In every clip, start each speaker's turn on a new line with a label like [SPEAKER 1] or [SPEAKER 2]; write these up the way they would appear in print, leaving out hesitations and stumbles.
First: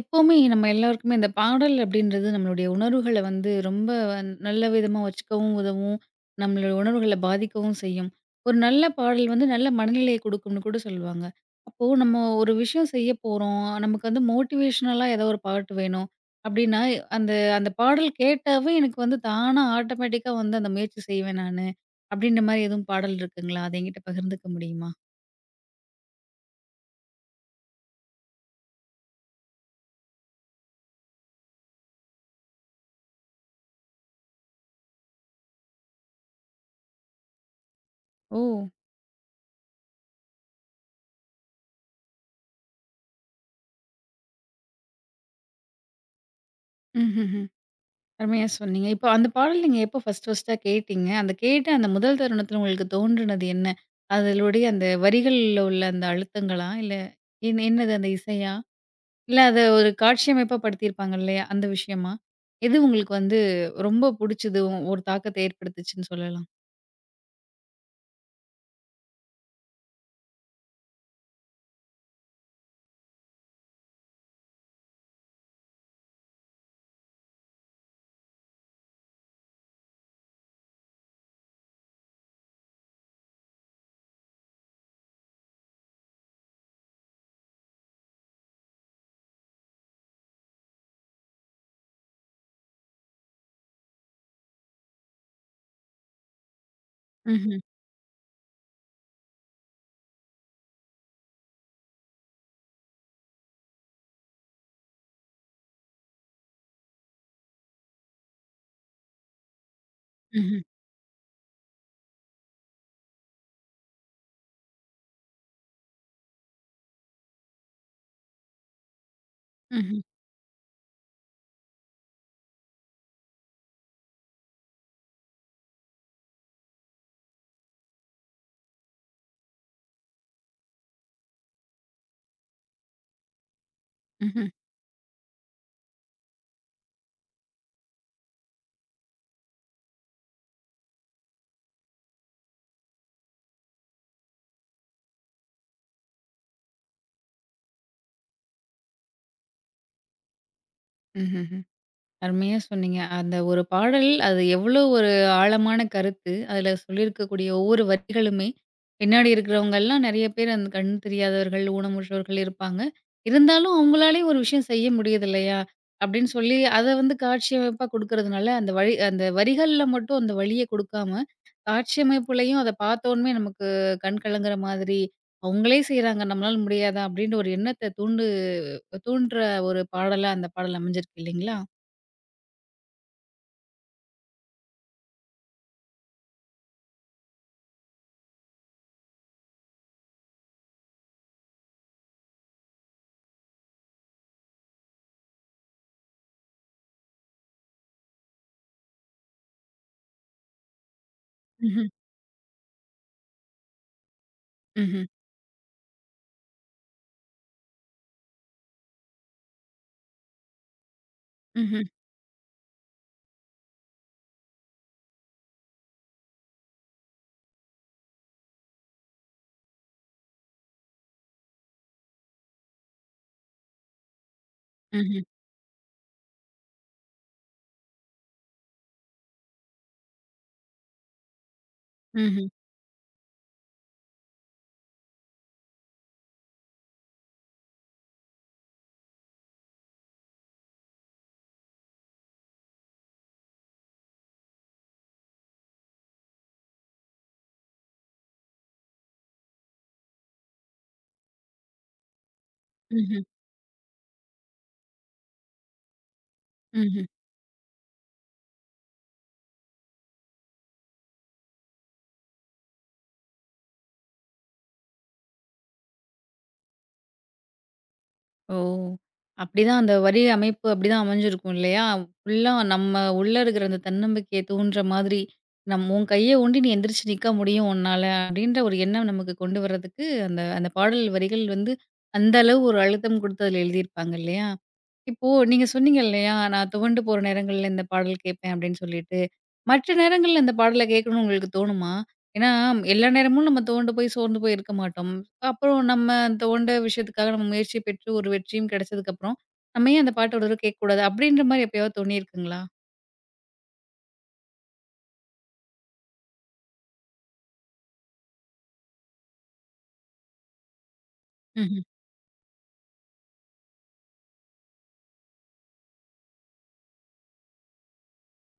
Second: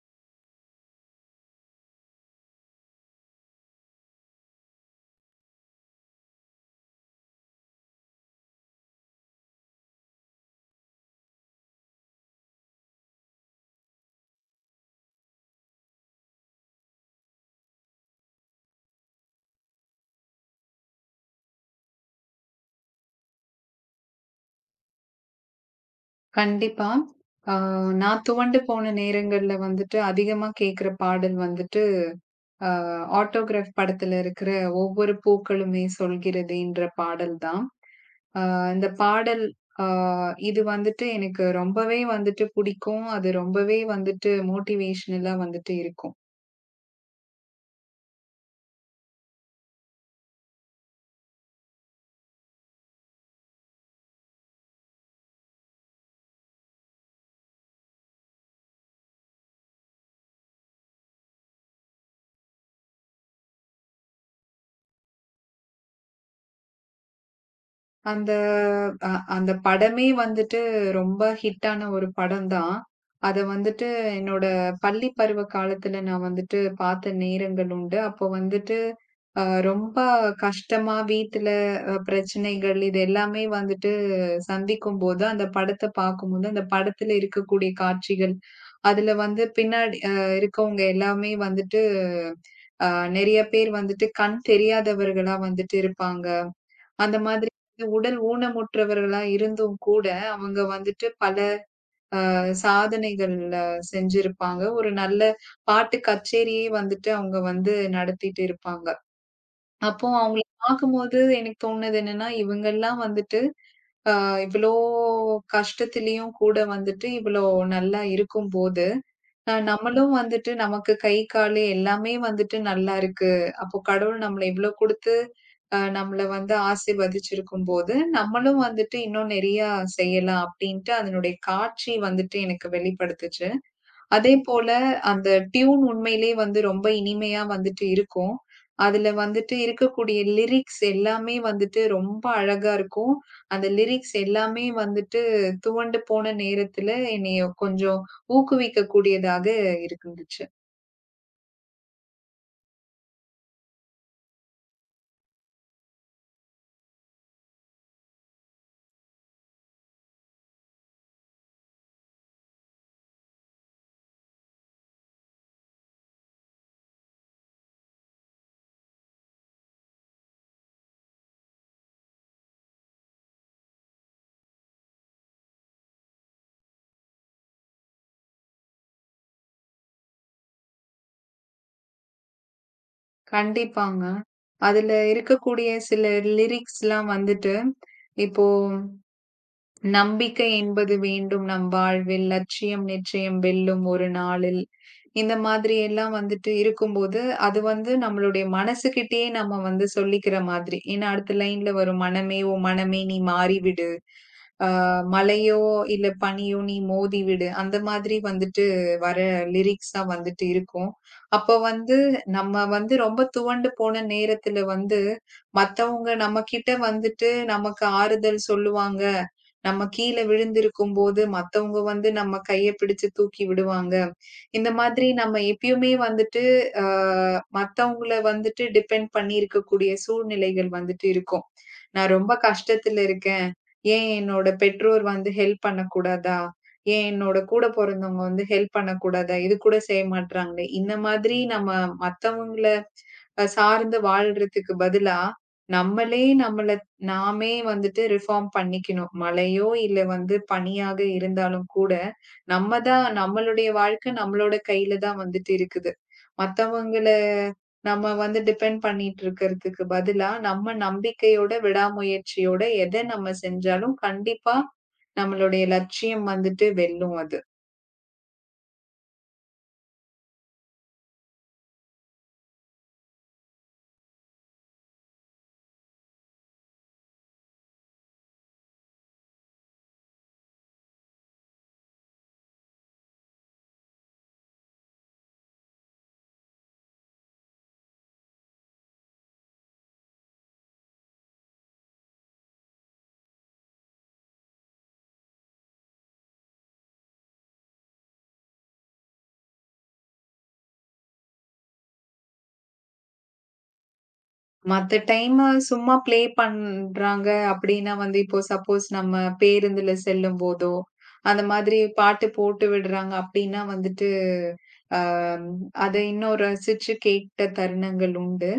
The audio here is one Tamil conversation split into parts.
[SPEAKER 1] எப்பவுமே நம்ம எல்லாருக்குமே இந்த பாடல் அப்படின்றது நம்மளுடைய உணர்வுகளை வந்து ரொம்ப நல்ல விதமா வச்சுக்கவும் உதவும். நம்மளுடைய உணர்வுகள பாதிக்கவும் செய்யும். ஒரு நல்ல பாடல் வந்து நல்ல மனநிலையை கொடுக்கும்னு கூட சொல்லுவாங்க. அப்போ நம்ம ஒரு விஷயம் செய்ய போறோம். நமக்கு வந்து மோட்டிவேஷனலா ஏதோ ஒரு பாட்டு வேணும் அப்படின்னா, அந்த அந்த பாடல் கேட்டாவே எனக்கு வந்து தானா ஆட்டோமேட்டிக்கா வந்து அந்த முயற்சி செய்வேன் நானு. அப்படின்ற மாரி எதுவும் பாடல் இருக்குங்களா? அத என்கிட்ட பகிர்ந்துக்க முடியுமா?
[SPEAKER 2] கண்டிப்பா. ஆ நான் துவண்டு போன நேரங்கள்ல வந்துட்டு அதிகமா கேட்கிற பாடல் வந்துட்டு, ஆ ஆட்டோகிராஃப் படத்துல இருக்கிற "ஒவ்வொரு பூக்களுமே சொல்கிறதேன்ற" பாடல் தான்.
[SPEAKER 1] ஓ!
[SPEAKER 2] இந்த பாடல் ஆ இது வந்துட்டு எனக்கு ரொம்பவே வந்துட்டு பிடிக்கும். அது ரொம்பவே வந்துட்டு மோட்டிவேஷனலா வந்துட்டு இருக்கும்.
[SPEAKER 1] ம்ஹ்ம். அருமையா சொன்னீங்க. இப்போ அந்த பாடல் நீங்க எப்போ ஃபர்ஸ்ட்டா கேட்டீங்க? அந்த கேட்ட அந்த முதல் தருணத்துல உங்களுக்கு தோன்றுனது என்ன? அதனுடைய அந்த வரிகள்ல உள்ள அந்த அழுத்தங்களா? இல்ல என்னது அந்த இசையா? இல்ல அத ஒரு காட்சியமைப்பா படுத்தியிருப்பாங்க இல்லையா? அந்த விஷயமா? எது உங்களுக்கு வந்து ரொம்ப புடிச்சது? ஒரு தாக்கத்த ஏற்படுத்துச்சுன்னு சொல்லலாம்?
[SPEAKER 2] அந்த அ அந்த படமே வந்துட்டு ரொம்ப ஹிட்டான ஒரு படம் தான். அத வந்துட்டு என்னோட பள்ளி பருவ காலத்துல நான் வந்துட்டு பார்த்த நேரங்கள் உண்டு. அப்போ வந்துட்டு ரொம்ப கஷ்டமா வீட்ல பிரச்சனைகள் இது எல்லாமே வந்துட்டு சந்திக்கும்போது, அந்த படத்த பார்க்கும்போது, அந்த படத்துல இருக்கக்கூடிய காட்சிகள், அதுல வந்து பின்னாடி இருக்கவங்க எல்லாமே வந்துட்டு, அ நெறைய பேர் வந்துட்டு கண் தெரியாதவர்களா வந்துட்டு இருப்பாங்க. அந்த மாதிரி
[SPEAKER 1] ம்ஹ்ம்.
[SPEAKER 2] வந்து உடல் ஊனமுற்றவர்களா இருந்தும் கூட, அவங்க வந்துட்டு பல சாதனைகள் செஞ்சிருப்பாங்க. ஒரு நல்ல பாட்டு கச்சேரியே வந்துட்டு அவங்க வந்து நடத்திட்டு இருப்பாங்க. அப்போ அவங்கள
[SPEAKER 1] ம்ஹ்ம்.
[SPEAKER 2] பார்க்கும்போது எனக்கு தோணுனது என்னன்னா, இவங்கலாம் வந்துட்டு அ இவ்ளோ கஷ்டத்திலயும் கூட வந்துட்டு இவ்ளோ நல்லா இருக்கும்போது
[SPEAKER 1] ம்ஹ்ம்.
[SPEAKER 2] நம்மளும் வந்துட்டு நமக்கு கை, காலு எல்லாமே வந்துட்டு நல்லா இருக்கு. அப்போ கடவுள் நம்மள இவ்ளோ குடுத்து, நம்மள வந்து ஆசீர்வதிச்சிருக்கும்போது, நம்மளும் வந்துட்டு இன்னும் நெறையா செய்யலாம் அப்டின்ட்டு அதனுடைய காட்சி வந்துட்டு எனக்கு வெளிப்படுத்துச்சு.
[SPEAKER 1] ம்ஹ்ம்.
[SPEAKER 2] அதேபோல அந்த டியூன் உண்மையிலேயே வந்து ரொம்ப இனிமையா வந்துட்டு இருக்கும். அதுல வந்துட்டு இருக்கக்கூடிய லிரிக்ஸ் எல்லாமே வந்துட்டு ரொம்ப அழகா இருக்கும். அந்த லிரிக்ஸ் எல்லாமே வந்துட்டு துவண்டு போன நேரத்துல என்னைய கொஞ்சம் ஊக்குவிக்கக்கூடியதாக இருந்துச்சு.
[SPEAKER 1] ம்ஹ்ம். அருமையா சொன்னீங்க. அந்த ஒரு பாடல் அது எவ்வளோ ஒரு ஆழமான கருத்து. அதில சொல்லியிருக்கக்கூடிய ஒவ்வொரு வரிகளுமே, பின்னாடி இருக்கிறவங்கலாம் நெறைய பேர் அந்த கண் தெரியாதவர்கள், ஊனமுற்றோர்கள் இருப்பாங்க. இருந்தாலும் அவங்களாலேயும் ஒரு விஷயம் செய்ய முடியுது இல்லையா? அப்படின்னு சொல்லி அத வந்து காட்சியமைப்பா குடுக்கறதுனால, அந்த வழி அந்த வரிகள்ல மட்டும் அந்த வலிய குடுக்காம, காட்சியமைப்புலயும் அத பார்த்தோனமே நமக்கு கண் கலங்குற மாதிரி, "அவங்களே செய்றாங்க நம்மளால முடியாதா?" அப்படின்ற ஒரு எண்ணத்த தூண்டுற ஒரு பாடலா அந்த பாடல் அமைஞ்சிருக்கு இல்லைங்களா?
[SPEAKER 2] கண்டிப்பாங்க. அதுல இருக்கக்கூடிய சில லிரிக்ஸ்லாம் வந்துட்டு இப்போ நம்பிக்கை என்பது வேண்டும் நம் வாழ்வில். லட்சியம் நிச்சயம் வெல்லும் ஒரு நாளில். இந்த மாதிரி எல்லாம் வந்துட்டு இருக்கும்போது, அது வந்து நம்மளுடைய மனசுகிட்டயே நம்ம வந்து சொல்லிக்கிற மாதிரி. ஏன்னா, அடுத்த லைன்ல வரும் "மனமே, ஓ மனமே நீ மாறிவிடு. அ
[SPEAKER 1] ம்ஹ்ம்,
[SPEAKER 2] மலையோ இல்ல பனியோ நீ மோதிவிடு." அந்த மாதிரி வந்துட்டு வர லிரிக்ஸா வந்துட்டு இருக்கும். அப்போ
[SPEAKER 1] ம்ஹ்ம்,
[SPEAKER 2] வந்து நம்ம வந்து ரொம்ப துவண்டு போன நேரத்துல வந்து, மத்தவங்க நம்மகிட்ட வந்துட்டு நமக்கு ஆறுதல் சொல்லுவாங்க. நம்ம கீழ விழுந்திருக்கும்போது, மத்தவங்க வந்து நம்ம கைய பிடிச்சு தூக்கி விடுவாங்க. இந்த மாதிரி
[SPEAKER 1] ம்ஹ்ம்,
[SPEAKER 2] நம்ம எப்பயுமே வந்துட்டு, அ மத்தவங்கள வந்துட்டு டிபெண்ட் பண்ணி இருக்கக்கூடிய சூழ்நிலைகள் வந்துட்டு இருக்கும். நான் ரொம்ப
[SPEAKER 1] ம்ஹ்ம்,
[SPEAKER 2] கஷ்டத்துல இருக்கேன். ஏன் என்னோட பெற்றோர் வந்து ஹெல்ப் பண்ணக்கூடாதா? ஏன் என்னோட கூட பொறந்தவங்க வந்து ஹெல்ப் பண்ணக்கூடாதா? இது கூட செய்ய மாட்றாங்களே! இந்த மாதிரி நம்ம மத்தவங்கள சார்ந்து வாழ்றதுக்கு பதிலா, நம்மளே நம்மள நாமே வந்துட்டு ரிஃபார்ம் பண்ணிக்கணும். மழையோ இல்ல வந்து பனியாக இருந்தாலும் கூட, நம்ம தான் நம்மளுடைய வாழ்க்கை நம்மளோட கையில தான் வந்துட்டு இருக்குது.
[SPEAKER 1] ம்ஹ்ம.
[SPEAKER 2] மத்தவங்கள நம்ம வந்து டிபெண்ட் பண்ணிட்டு இருக்கிறதுக்கு பதிலா, நம்ம நம்பிக்கையோட, விடாமுயற்சியோட எத நம்ம செஞ்சாலும் கண்டிப்பா நம்மளுடைய லட்சியம் வந்துட்டு வெல்லும் அது.
[SPEAKER 1] ஓ! அப்படிதான் அந்த வரி அமைப்பு அப்படிதான் அமைஞ்சிருக்கும் இல்லையா? ஃபுல்லா நம்ம உள்ள இருக்கிற அந்த தன்னம்பிக்கைய தூண்டுற மாதிரி, "நம் உன் கைய ஊண்டி நீ எந்திரிச்சு நிக்க முடியும் உன்னால" அப்படின்ற ஒரு எண்ணம் நமக்கு கொண்டு வரதுக்கு அந்த அந்த பாடல் வரிகள் வந்து அந்த அளவு ஒரு அழுத்தம் கொடுத்து அதில எழுதியிருப்பாங்க இல்லையா? இப்போ நீங்க சொன்னீங்க இல்லையா, "நான் துவண்டு போற நேரங்கள்ல இந்த பாடல் கேட்பேன்" அப்படின்னு சொல்லிட்டு. மற்ற நேரங்கள்ல இந்த பாடல கேட்கணும்னு உங்களுக்கு தோணுமா? ஏன்னா, எல்லா நேரமும் நம்ம துவண்டு போய் சோர்ந்து போய் இருக்க மாட்டோம். அப்புறம் நம்ம அந்த தொண்ட விஷயத்துக்காக நம்ம முயற்சி பெற்று ஒரு வெற்றியும் கிடைச்சதுக்கப்புறம், நம்ம ஏன் அந்த பாட்ட ஒரு தடவ கேட்கக்கூடாது? அப்படின்ற மாரி எப்பயாவது தோணியிருக்குங்களா?
[SPEAKER 2] மத்த டைமு சும்மா ப்ளே பண்றாங்க அப்டின்னா வந்து, இப்போ சப்போஸ் நம்ம பேருந்துல செல்லும்போதோ, அந்த மாதிரி
[SPEAKER 1] ம்ஹ்ம்.
[SPEAKER 2] பாட்டு போட்டு விடுறாங்க அப்டின்னா வந்துட்டு, அ அத இன்னும் ரசிச்சு கேட்ட தருணங்கள் உண்டு.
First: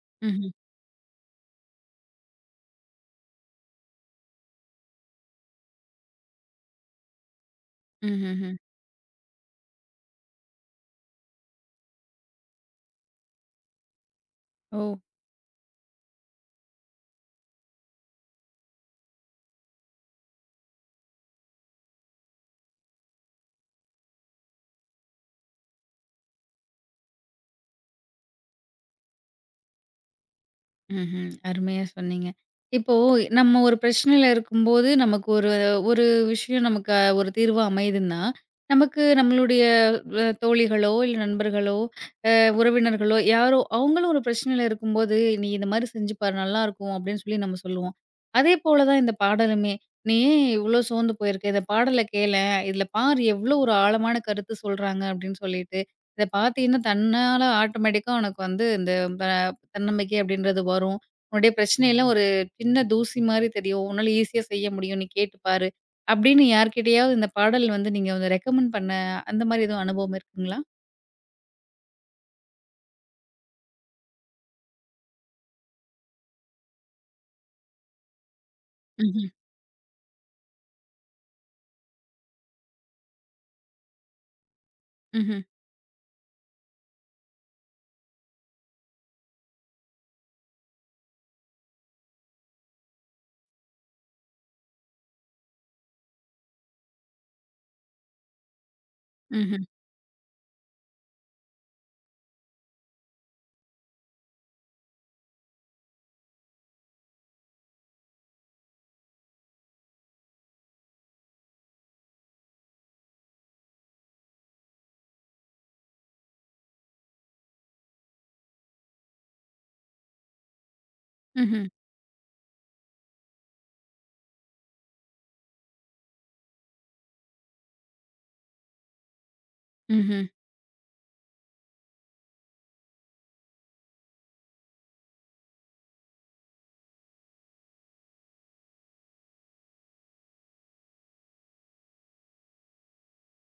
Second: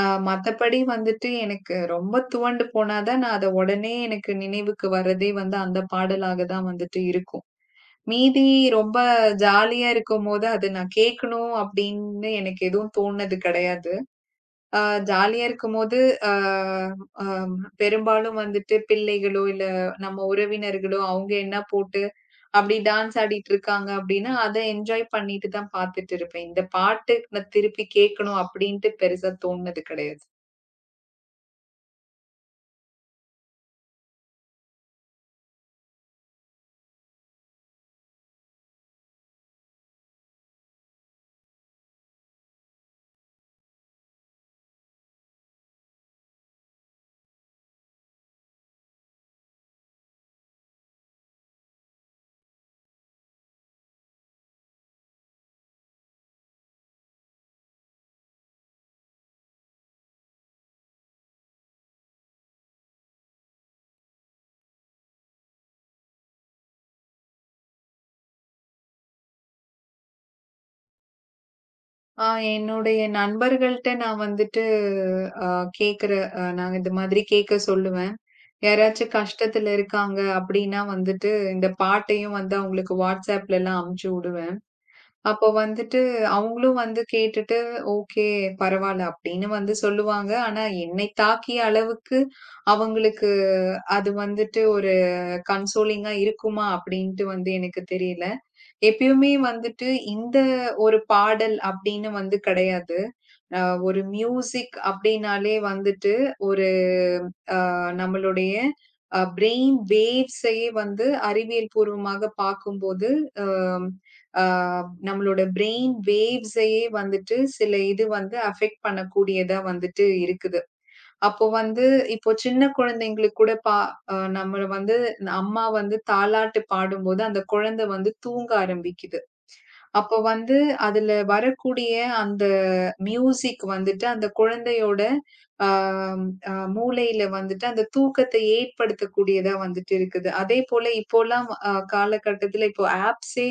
[SPEAKER 2] அ
[SPEAKER 1] ம்ஹ்ம்.
[SPEAKER 2] மத்தபடி வந்துட்டு எனக்கு ரொம்ப துவண்டு போனா தான் நான் அத உடனே எனக்கு நினைவுக்கு வரதே வந்து அந்த பாடலாக தான் வந்துட்டு இருக்கும்.
[SPEAKER 1] ம்ஹ்ஹ்ம்.
[SPEAKER 2] மீதி ரொம்ப ஜாலியா இருக்கும்போது, அது நான் கேட்கணும் அப்டின்னு எனக்கு எதுவும் தோணுனது கெடையாது. ஆ
[SPEAKER 1] ஓ!
[SPEAKER 2] ஜாலியா இருக்கும்போது, ஆ அ பெரும்பாலும் வந்துட்டு பிள்ளைகளோ, இல்ல நம்ம உறவினர்களோ, அவங்க என்ன போட்டு அப்படி டான்ஸ் ஆடிட்டு இருக்காங்க அப்படின்னா, அத என்ஜாய் பண்ணிட்டு தான் பார்த்துட்டு இருப்பேன். இந்த பாட்டு நான் திருப்பி கேட்கணும் அப்படின்ட்டு பெருசா தோணுனது கிடையாது.
[SPEAKER 1] ம்ஹ்ம். அருமையா சொன்னீங்க. இப்போ நம்ம ஒரு பிரச்சனையில இருக்கும்போது, நமக்கு ஒரு ஒரு விஷயம் நமக்கு ஒரு தீர்வா அமையுதுன்னா, நமக்கு நம்மளுடைய தோழிகளோ, இல்ல நண்பர்களோ, அ உறவினர்களோ யாரோ அவங்களும் ஒரு பிரச்சனையில இருக்கும்போது, "நீ இந்த மாரி செஞ்சு பாரு நல்லாயிருக்கும்" அப்படின்னு சொல்லி நம்ம சொல்லுவோம். அதே போல தான் இந்த பாடலுமே. "நீ ஏன் இவ்ளோ சோர்ந்து போயிருக்க? இந்த பாடல கேளேன். இதுல பாரு எவ்ளோ ஒரு ஆழமான கருத்து சொல்றாங்க" அப்படின்னு சொல்லிட்டு, இத பார்த்தீன்னா தன்னால ஆட்டோமேட்டிக்கா உனக்கு வந்து இந்த தன்னம்பிக்கை அப்படின்றது வரும். உன்னுடைய பிரச்சனையெல்லாம் ஒரு சின்ன தூசி மாரி தெரியும். உன்னால ஈஸியா செய்ய முடியும். நீ கேட்டு பாரு. அப்படின்னு யார்கிட்டயாவது இந்த பாடல் வந்து நீங்க வந்து ரெக்கமெண்ட் பண்ண அந்த மாரி எதுவும் அனுபவம் இருக்குங்களா?
[SPEAKER 2] ஆ என்னுடைய நண்பர்கள்ட்ட நான் வந்துட்டு அ கேட்கிற நான் இந்த மாதிரி கேட்க சொல்லுவேன். யாராச்சும்
[SPEAKER 1] ம்ஹ்ம்.
[SPEAKER 2] கஷ்டத்துல இருக்காங்க அப்படின்னா வந்துட்டு, இந்த பாட்டையும் வந்து அவங்களுக்கு WhatsAppலலாம் அனுப்பிச்சு விடுவேன்.
[SPEAKER 1] ம்ஹ்ம்.
[SPEAKER 2] அப்போ வந்துட்டு அவங்களும் வந்து கேட்டுட்டு, ஓகே பரவால்ல அப்படின்னு வந்து சொல்லுவாங்க. ஆனா என்னை தாக்கிய அளவுக்கு அவங்களுக்கு அது வந்துட்டு ஒரு கன்சோலிங்கா இருக்குமா அப்படின்ட்டு வந்து எனக்கு தெரியல. எப்பயுமே
[SPEAKER 1] ம்ஹ்ம்.
[SPEAKER 2] வந்துட்டு இந்த ஒரு பாடல் அப்படின்னு வந்து கிடையாது. அ ஒரு மியூசிக் அப்படின்னாலே வந்துட்டு ஒரு நம்மளுடைய பிரெயின் வேவ்ஸையே வந்து அறிவியல் பூர்வமாக பார்க்கும்போது, அம் அ நம்மளோட பிரெயின் வேவ்ஸையே வந்துட்டு சில இது வந்து அஃபெக்ட் பண்ணக்கூடியதா வந்துட்டு இருக்குது. அப்போ
[SPEAKER 1] ம்ஹ்ம்.
[SPEAKER 2] வந்து இப்போ சின்ன குழந்தைங்களுக்கு கூட பா அ நம்மள வந்து அம்மா வந்து தாலாட்டு பாடும்போது, அந்த குழந்தை வந்து தூங்க ஆரம்பிக்குது. அப்போ
[SPEAKER 1] ம்ஹ்ம்.
[SPEAKER 2] வந்து அதுல வரக்கூடிய அந்த மியூசிக் வந்துட்டு அந்த குழந்தையோட ஆ அ மூளையில வந்துட்டு அந்த தூக்கத்தை ஏற்படுத்தக்கூடியதா வந்துட்டு இருக்குது. அதேபோல இப்போலாம் காலகட்டத்தில இப்போ ஆப்ஸே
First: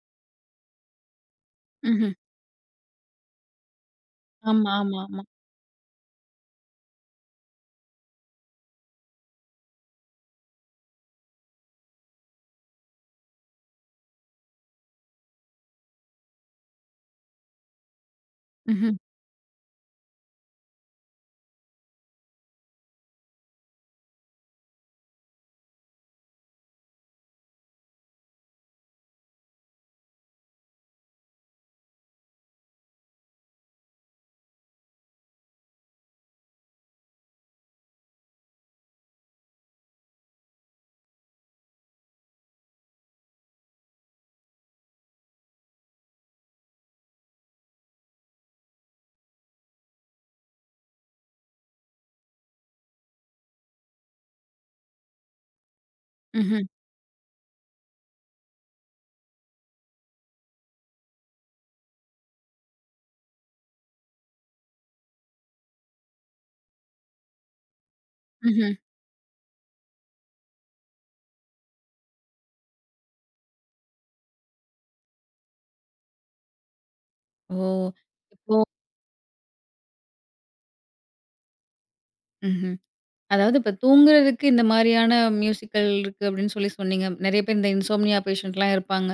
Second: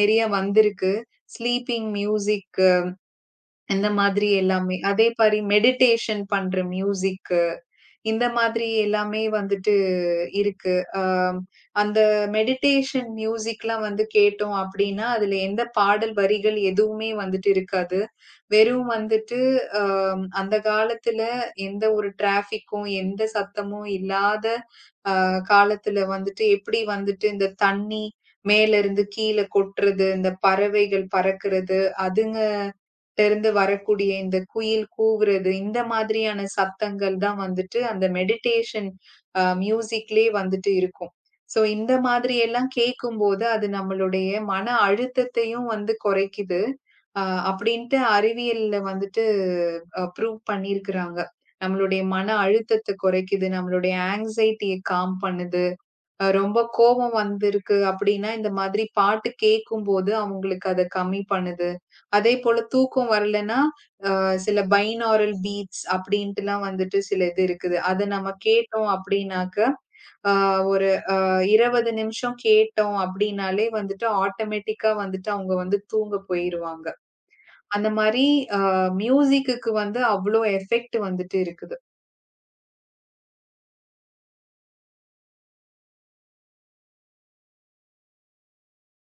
[SPEAKER 2] நெறைய வந்திருக்கு. ஸ்லீப்பிங்
[SPEAKER 1] ம்ஹ்ம்.
[SPEAKER 2] மியூசிக் இந்த மாதிரி
[SPEAKER 1] ஆமா,
[SPEAKER 2] எல்லாமே.
[SPEAKER 1] ஆமா,
[SPEAKER 2] அதே
[SPEAKER 1] ஆமா.
[SPEAKER 2] மாரி மெடிடேஷன் பண்ற மியூசிக் இந்த மாதிரி எல்லாமே வந்துட்டு இருக்கு. அ அந்த மெடிடேஷன் மியூசிக்லாம் வந்து கேட்டோம் அப்டின்னா, அதுல எந்த பாடல் வரிகள் எதுவுமே வந்துட்டு இருக்காது. வெறும்
[SPEAKER 1] ம்ஹ்ம்.
[SPEAKER 2] வந்துட்டு ஆம், அந்த காலத்துல எந்த ஒரு டிராஃபிக்கும், எந்த சத்தமும் இல்லாத காலத்துல வந்துட்டு எப்படி வந்துட்டு இந்த தண்ணி மேல இருந்து கீழ கொட்டுறது, இந்த பறவைகள் பறக்கிறது, அதுங்கட்ட இருந்து வரக்கூடிய இந்த குயில் கூவுறது, இந்த மாதிரியான சத்தங்கள் தான் வந்துட்டு அந்த மெடிடேஷன் மியூசிக்லயே வந்துட்டு இருக்கும். ஸோ இந்த மாதிரி எல்லாம் கேட்கும்போது, அது நம்மளுடைய மன அழுத்தத்தையும் வந்து குறைக்குது. அ அப்படின்ட்டு அறிவியல்ல வந்துட்டு ப்ரூவ் பண்ணியிருக்கிறாங்க. நம்மளுடைய மன அழுத்தத்த குறைக்குது, நம்மளுடைய ஆங்ஸைட்டிய காம் பண்ணுது. ரொம்ப
[SPEAKER 1] ம்ஹ்ம்.
[SPEAKER 2] கோபம் வந்திருக்கு அப்படின்னா, இந்த மாதிரி பாட்டு கேட்கும்போது அவங்களுக்கு அத கம்மி பண்ணுது. அதேபோல தூக்கம் வரலன்னா, சில பைனாரல் பீட்ஸ் அப்படின்ட்டுலாம் வந்துட்டு சில இது இருக்குது. அத நம்ம
[SPEAKER 1] ம்ஹ்ம்.
[SPEAKER 2] கேட்டோம் அப்படின்னாக்க, அ ஒரு 20 நிமிஷம் கேட்டோம் அப்படின்னாலே வந்துட்டு ஆட்டோமேட்டிக்கா வந்துட்டு அவங்க வந்து தூங்க போயிருவாங்க.
[SPEAKER 1] ஓ!
[SPEAKER 2] அந்த மாரி
[SPEAKER 1] இப்போ
[SPEAKER 2] அ மியூசிக்குக்கு வந்து அவ்ளோ எஃபெக்ட் வந்துட்டு இருக்குது.
[SPEAKER 1] ம்ஹ்ம். அதாவது இப்ப தூங்குறதுக்கு இந்த மாரியான மியூசிக்கல் இருக்கு அப்படின்னு சொல்லி சொன்னீங்க. நெறைய பேர் இந்த இன்சோம்னியா பேஷண்ட்லாம் இருப்பாங்க.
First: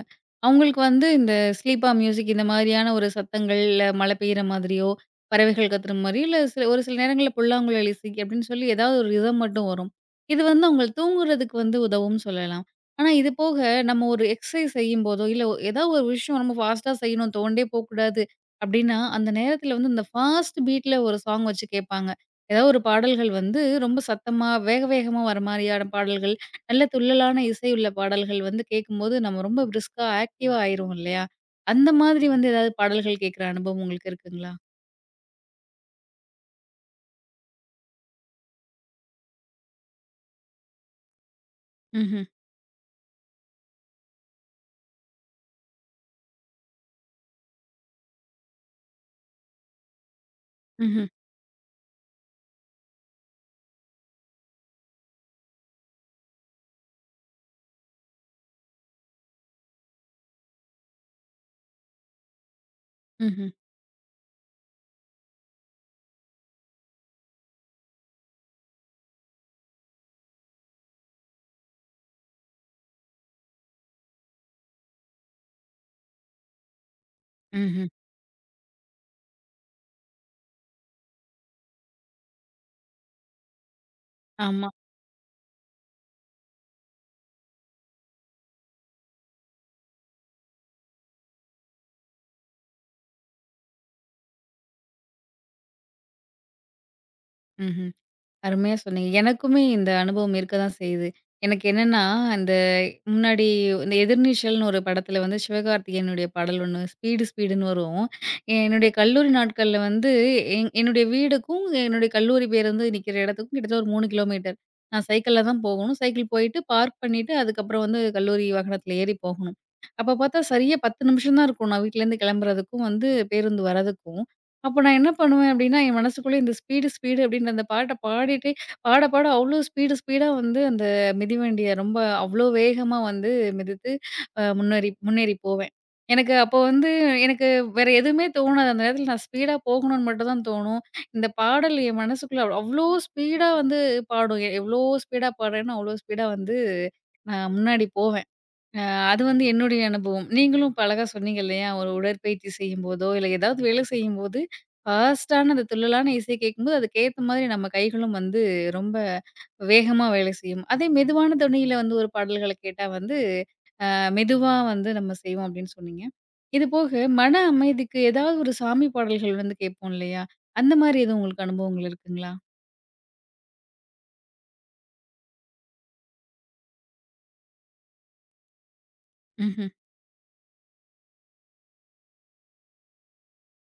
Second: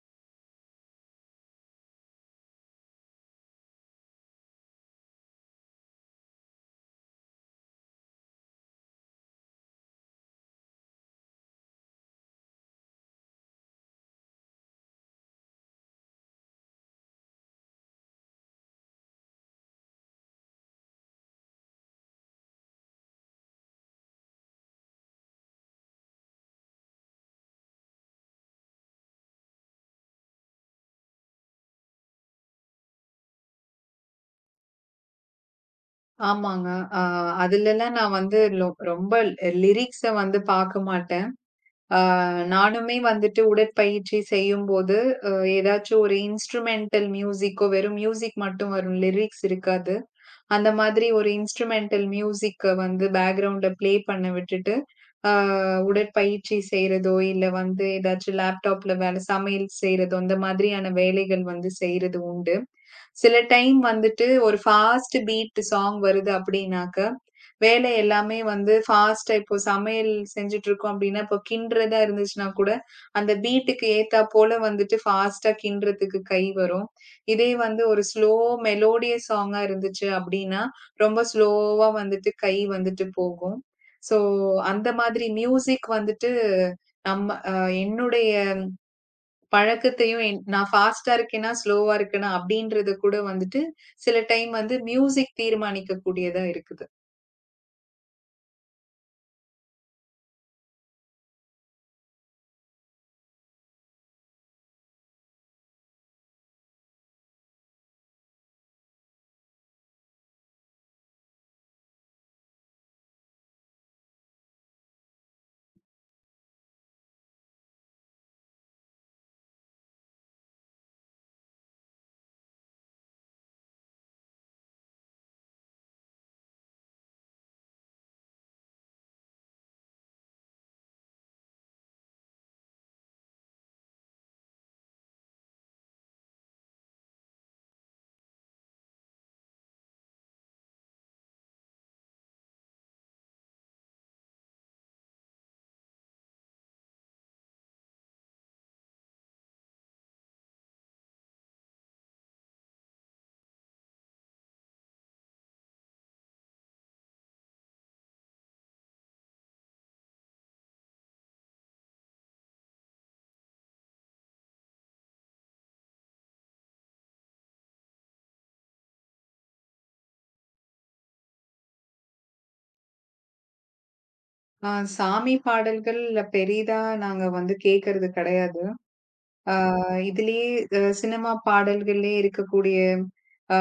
[SPEAKER 1] அவங்களுக்கு வந்து இந்த ஸ்லீப்பா மியூசிக் இந்த மாரியான ஒரு சத்தங்கள், இல்ல மழை பெய்யிற மாதிரியோ, பறவைகள் கத்துற மாரி, இல்ல சில ஒரு சில நேரங்கள்ல புல்லாங்குழல் இசை அப்படின்னு சொல்லி ஏதாவது ஒரு ரிதம் மட்டும் வரும். இது வந்து அவங்கள தூங்குறதுக்கு வந்து உதவும்னு சொல்லலாம். ஆனா இது போக நம்ம ஒரு எக்ஸர்சைஸ் செய்யும்போதோ, இல்ல ஏதாவது ஒரு விஷயம் நம்ம ஃபாஸ்ட்டா செய்யணும், தோண்டே போக்கூடாது அப்படின்னா, அந்த நேரத்துல வந்து இந்த ஃபாஸ்ட் பீட்ல ஒரு சாங் வச்சு கேட்பாங்க. ஏதாவது ஒரு பாடல்கள் வந்து ரொம்ப சத்தமா, வேக வேகமா வர மாரியான பாடல்கள், நல்ல துள்ளலான இசை உள்ள பாடல்கள் வந்து கேட்கும்போது, நம்ம ரொம்ப பிரிஸ்கா ஆக்டிவா ஆயிருவோம் இல்லையா? அந்த மாதிரி வந்து ஏதாவது பாடல்கள் கேட்கிற அனுபவம் உங்களுக்கு இருக்குங்களா?
[SPEAKER 2] ஆமாங்க. அ அதுலலாம் நான் வந்து ரொம்ப லிரிக்ஸ வந்து பாக்க மாட்டேன். அ
[SPEAKER 1] ம்ஹ்ம்,
[SPEAKER 2] நானுமே வந்துட்டு உடற்பயிற்சி செய்யும்போது, அ ஏதாச்சும் ஒரு இன்ஸ்ட்ருமெண்டல் மியூசிக்கோ, வெறும் மியூசிக் மட்டும் வரும். லிரிக்ஸ் இருக்காது. அந்த
[SPEAKER 1] ம்ஹ்ம்,
[SPEAKER 2] மாதிரி ஒரு இன்ஸ்ட்ருமெண்டல் மியூசிக்க வந்து பேக்கிரவுண்ட்ல ப்ளே பண்ண விட்டுட்டு, அ உடற்பயிற்சி செய்றதோ, இல்ல வந்து ஏதாச்சும் லேப்டாப்ல வேல சமையல் செய்றதோ, அந்த மாதிரியான வேலைகள் வந்து செய்றது உண்டு. சில
[SPEAKER 1] ம்ஹ்ம்,
[SPEAKER 2] டைம் வந்துட்டு ஒரு ஃபாஸ்ட் பீட் சாங் வருது அப்படின்னாக்க, வேலை எல்லாமே வந்து ஃபாஸ்ட்டா இப்போ சமையல் செஞ்சுட்டுருக்கோம் அப்டின்னா, இப்போ கிண்டுறதா இருந்துச்சுன்னா கூட, அந்த பீட்டுக்கு ஏத்தாப்போல வந்துட்டு ஃபாஸ்ட்டா கிண்டுறதுக்கு கை வரும். இதே வந்து
[SPEAKER 1] ம்ஹ்ம்.
[SPEAKER 2] ஒரு ஸ்லோ மெலோடியஸ் சாங்கா இருந்துச்சு அப்டின்னா, ரொம்ப ஸ்லோவா வந்துட்டு கை வந்துட்டு போகும். ஸோ
[SPEAKER 1] ஆமா.
[SPEAKER 2] அந்த மாதிரி மியூசிக் வந்துட்டு நம்ம என்னுடைய பழக்கத்தையும் என் நான் ஃபாஸ்ட்டா இருக்கேனா, ஸ்லோவா இருக்கேனா அப்டின்றத கூட வந்துட்டு சில டைம் வந்து மியூசிக் தீர்மானிக்கக்கூடியதா இருக்குது.
[SPEAKER 1] ம்ஹ்ம். அருமையா சொன்னீங்க. எனக்குமே இந்த அனுபவம் இருக்க தான் செய்யுது. எனக்கு என்னன்னா, அந்த முன்னாடி இந்த எதிர்நீச்சல்னு ஒரு படத்துல வந்து சிவகார்த்திகேயனுடைய பாடல் ஒண்ணு ஸ்பீடு ஸ்பீடுன்னு வரும். என்னுடைய கல்லூரி நாட்கள்ல வந்து என்னுடைய வீடுக்கும், என்னுடைய கல்லூரி பேருந்து நிக்கிற இடத்துக்கும் கிட்டத்தட்ட ஒரு 3 கிலோமீட்டர். நான் சைக்கிள்ல தான் போகணும். சைக்கிள் போயிட்டு பார்க் பண்ணிட்டு அதுக்கப்புறம் வந்து கல்லூரி வாகனத்துல ஏறி போகணும். அப்ப பார்த்தா சரியா 10 நிமிஷம் தான் இருக்கும். நான் வீட்லேருந்து கிளம்புறதுக்கும் வந்து பேருந்து வர்றதுக்கும். அப்போ நான் என்ன பண்ணுவேன் அப்படின்னா, என் மனசுக்குள்ளே இந்த ஸ்பீடு, ஸ்பீடு அப்படின்னு அந்த பாட்ட பாடிட்டே பாட, பாட அவ்ளோ ஸ்பீடு, ஸ்பீடா வந்து அந்த மிதிவண்டிய ரொம்ப அவ்ளோ வேகமா வந்து மிதித்து முன்னேறி முன்னேறி போவேன். எனக்கு அப்போ வந்து எனக்கு வேற எதுவுமே தோணாது. அந்த நேரத்தில நான் ஸ்பீடா போகணும்னு மட்டும் தான் தோணும். இந்த பாடல் என் மனசுக்குள்ள அவ்ளோ ஸ்பீடா வந்து பாடும். எவ்ளோ ஸ்பீடா பாடுறேனோ, அவ்ளோ ஸ்பீடா வந்து நான் முன்னாடி போவேன். அ அது வந்து என்னுடைய அனுபவம். நீங்களும் இப்ப அழகா சொன்னீங்க இல்லையா? ஒரு உடற்பயிற்சி செய்யும்போதோ, இல்ல ஏதாவது வேலை செய்யும்போது, ஃபாஸ்ட்டான அந்த துள்ளலான இசை கேட்கும்போது, அதுக்கேத்த மாதிரி நம்ம கைகளும் வந்து ரொம்ப வேகமா வேலை செய்யும். அதே மெதுவான தொனியில வந்து ஒரு பாடல்கள கேட்டா வந்து, மெதுவா வந்து நம்ம செய்வோம் அப்படின்னு சொன்னீங்க. இது போக மன அமைதிக்கு ஏதாவது ஒரு சாமி பாடல்கள் வந்து கேட்போம் இல்லையா? அந்த மாரி எதுவும் உங்களுக்கு அனுபவங்கள் இருக்குங்களா?
[SPEAKER 2] சாமி பாடல்கள் பெரிதா நாங்க வந்து கேட்கறது கிடையாது. ஆ
[SPEAKER 1] ம்ஹ்ம்,
[SPEAKER 2] இதுலயே சினிமா பாடல்கள்லயே இருக்கக்கூடிய ஆ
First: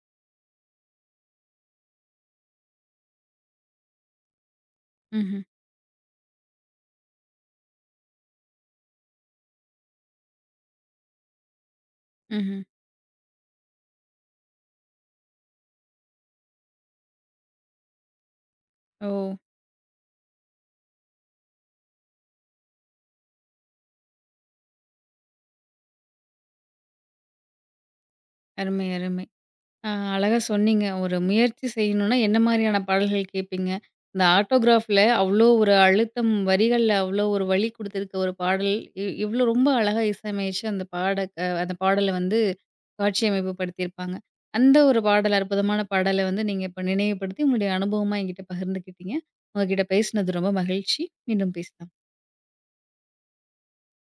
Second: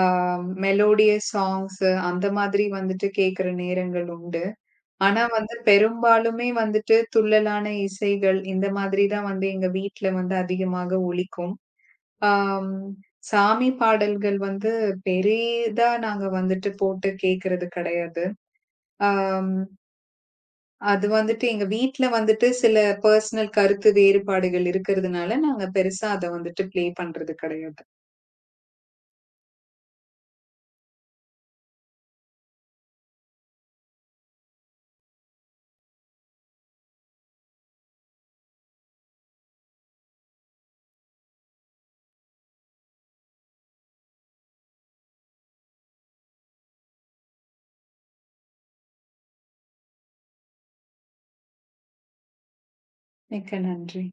[SPEAKER 2] மெலோடியஸ் சாங்ஸ் அந்த மாதிரி வந்துட்டு கேட்கிற நேரங்கள் உண்டு. ஆனா
[SPEAKER 1] ம்ஹ்ம்,
[SPEAKER 2] வந்து பெரும்பாலுமே வந்துட்டு துள்ளலான இசைகள் இந்த மாதிரி தான் வந்து எங்க வீட்ல வந்து அதிகமாக ஒலிக்கும்.
[SPEAKER 1] ம்ஹ்ம்.
[SPEAKER 2] ஆம். சாமி பாடல்கள் வந்து பெரிதா நாங்க வந்துட்டு போட்டு கேட்கறது கிடையாது.
[SPEAKER 1] ஓ!
[SPEAKER 2] ஆம். அது வந்துட்டு எங்க வீட்ல வந்துட்டு சில பர்சனல் கருத்து வேறுபாடுகள் இருக்கிறதுனால, நாங்க பெருசா அத வந்துட்டு ப்ளே பண்றது கிடையாது.
[SPEAKER 1] அருமை, அருமை. ஆ அழகா சொன்னீங்க. ஒரு முயற்சி செய்யணும்னா, என்ன மாரியான பாடல்கள் கேட்பீங்க? இந்த ஆட்டோகிராஃப்ல அவ்ளோ ஒரு அழுத்தம், வரிகள்ல அவ்ளோ ஒரு வலி குடுத்திருக்க ஒரு பாடல், இவ்ளோ ரொம்ப அழகா இசையமைச்சு அந்த பாட அந்த பாடல வந்து காட்சியமைப்பு படுத்தியிருப்பாங்க. அந்த ஒரு பாடல், அற்புதமான பாடல வந்து நீங்க இப்ப நினைவுபடுத்தி, உங்களுடைய அனுபவமா என்கிட்ட பகிர்ந்துக்கிட்டீங்க. உங்ககிட்ட பேசினது ரொம்ப மகிழ்ச்சி. மீண்டும் பேசலாம்.
[SPEAKER 2] மிக்க நன்றி.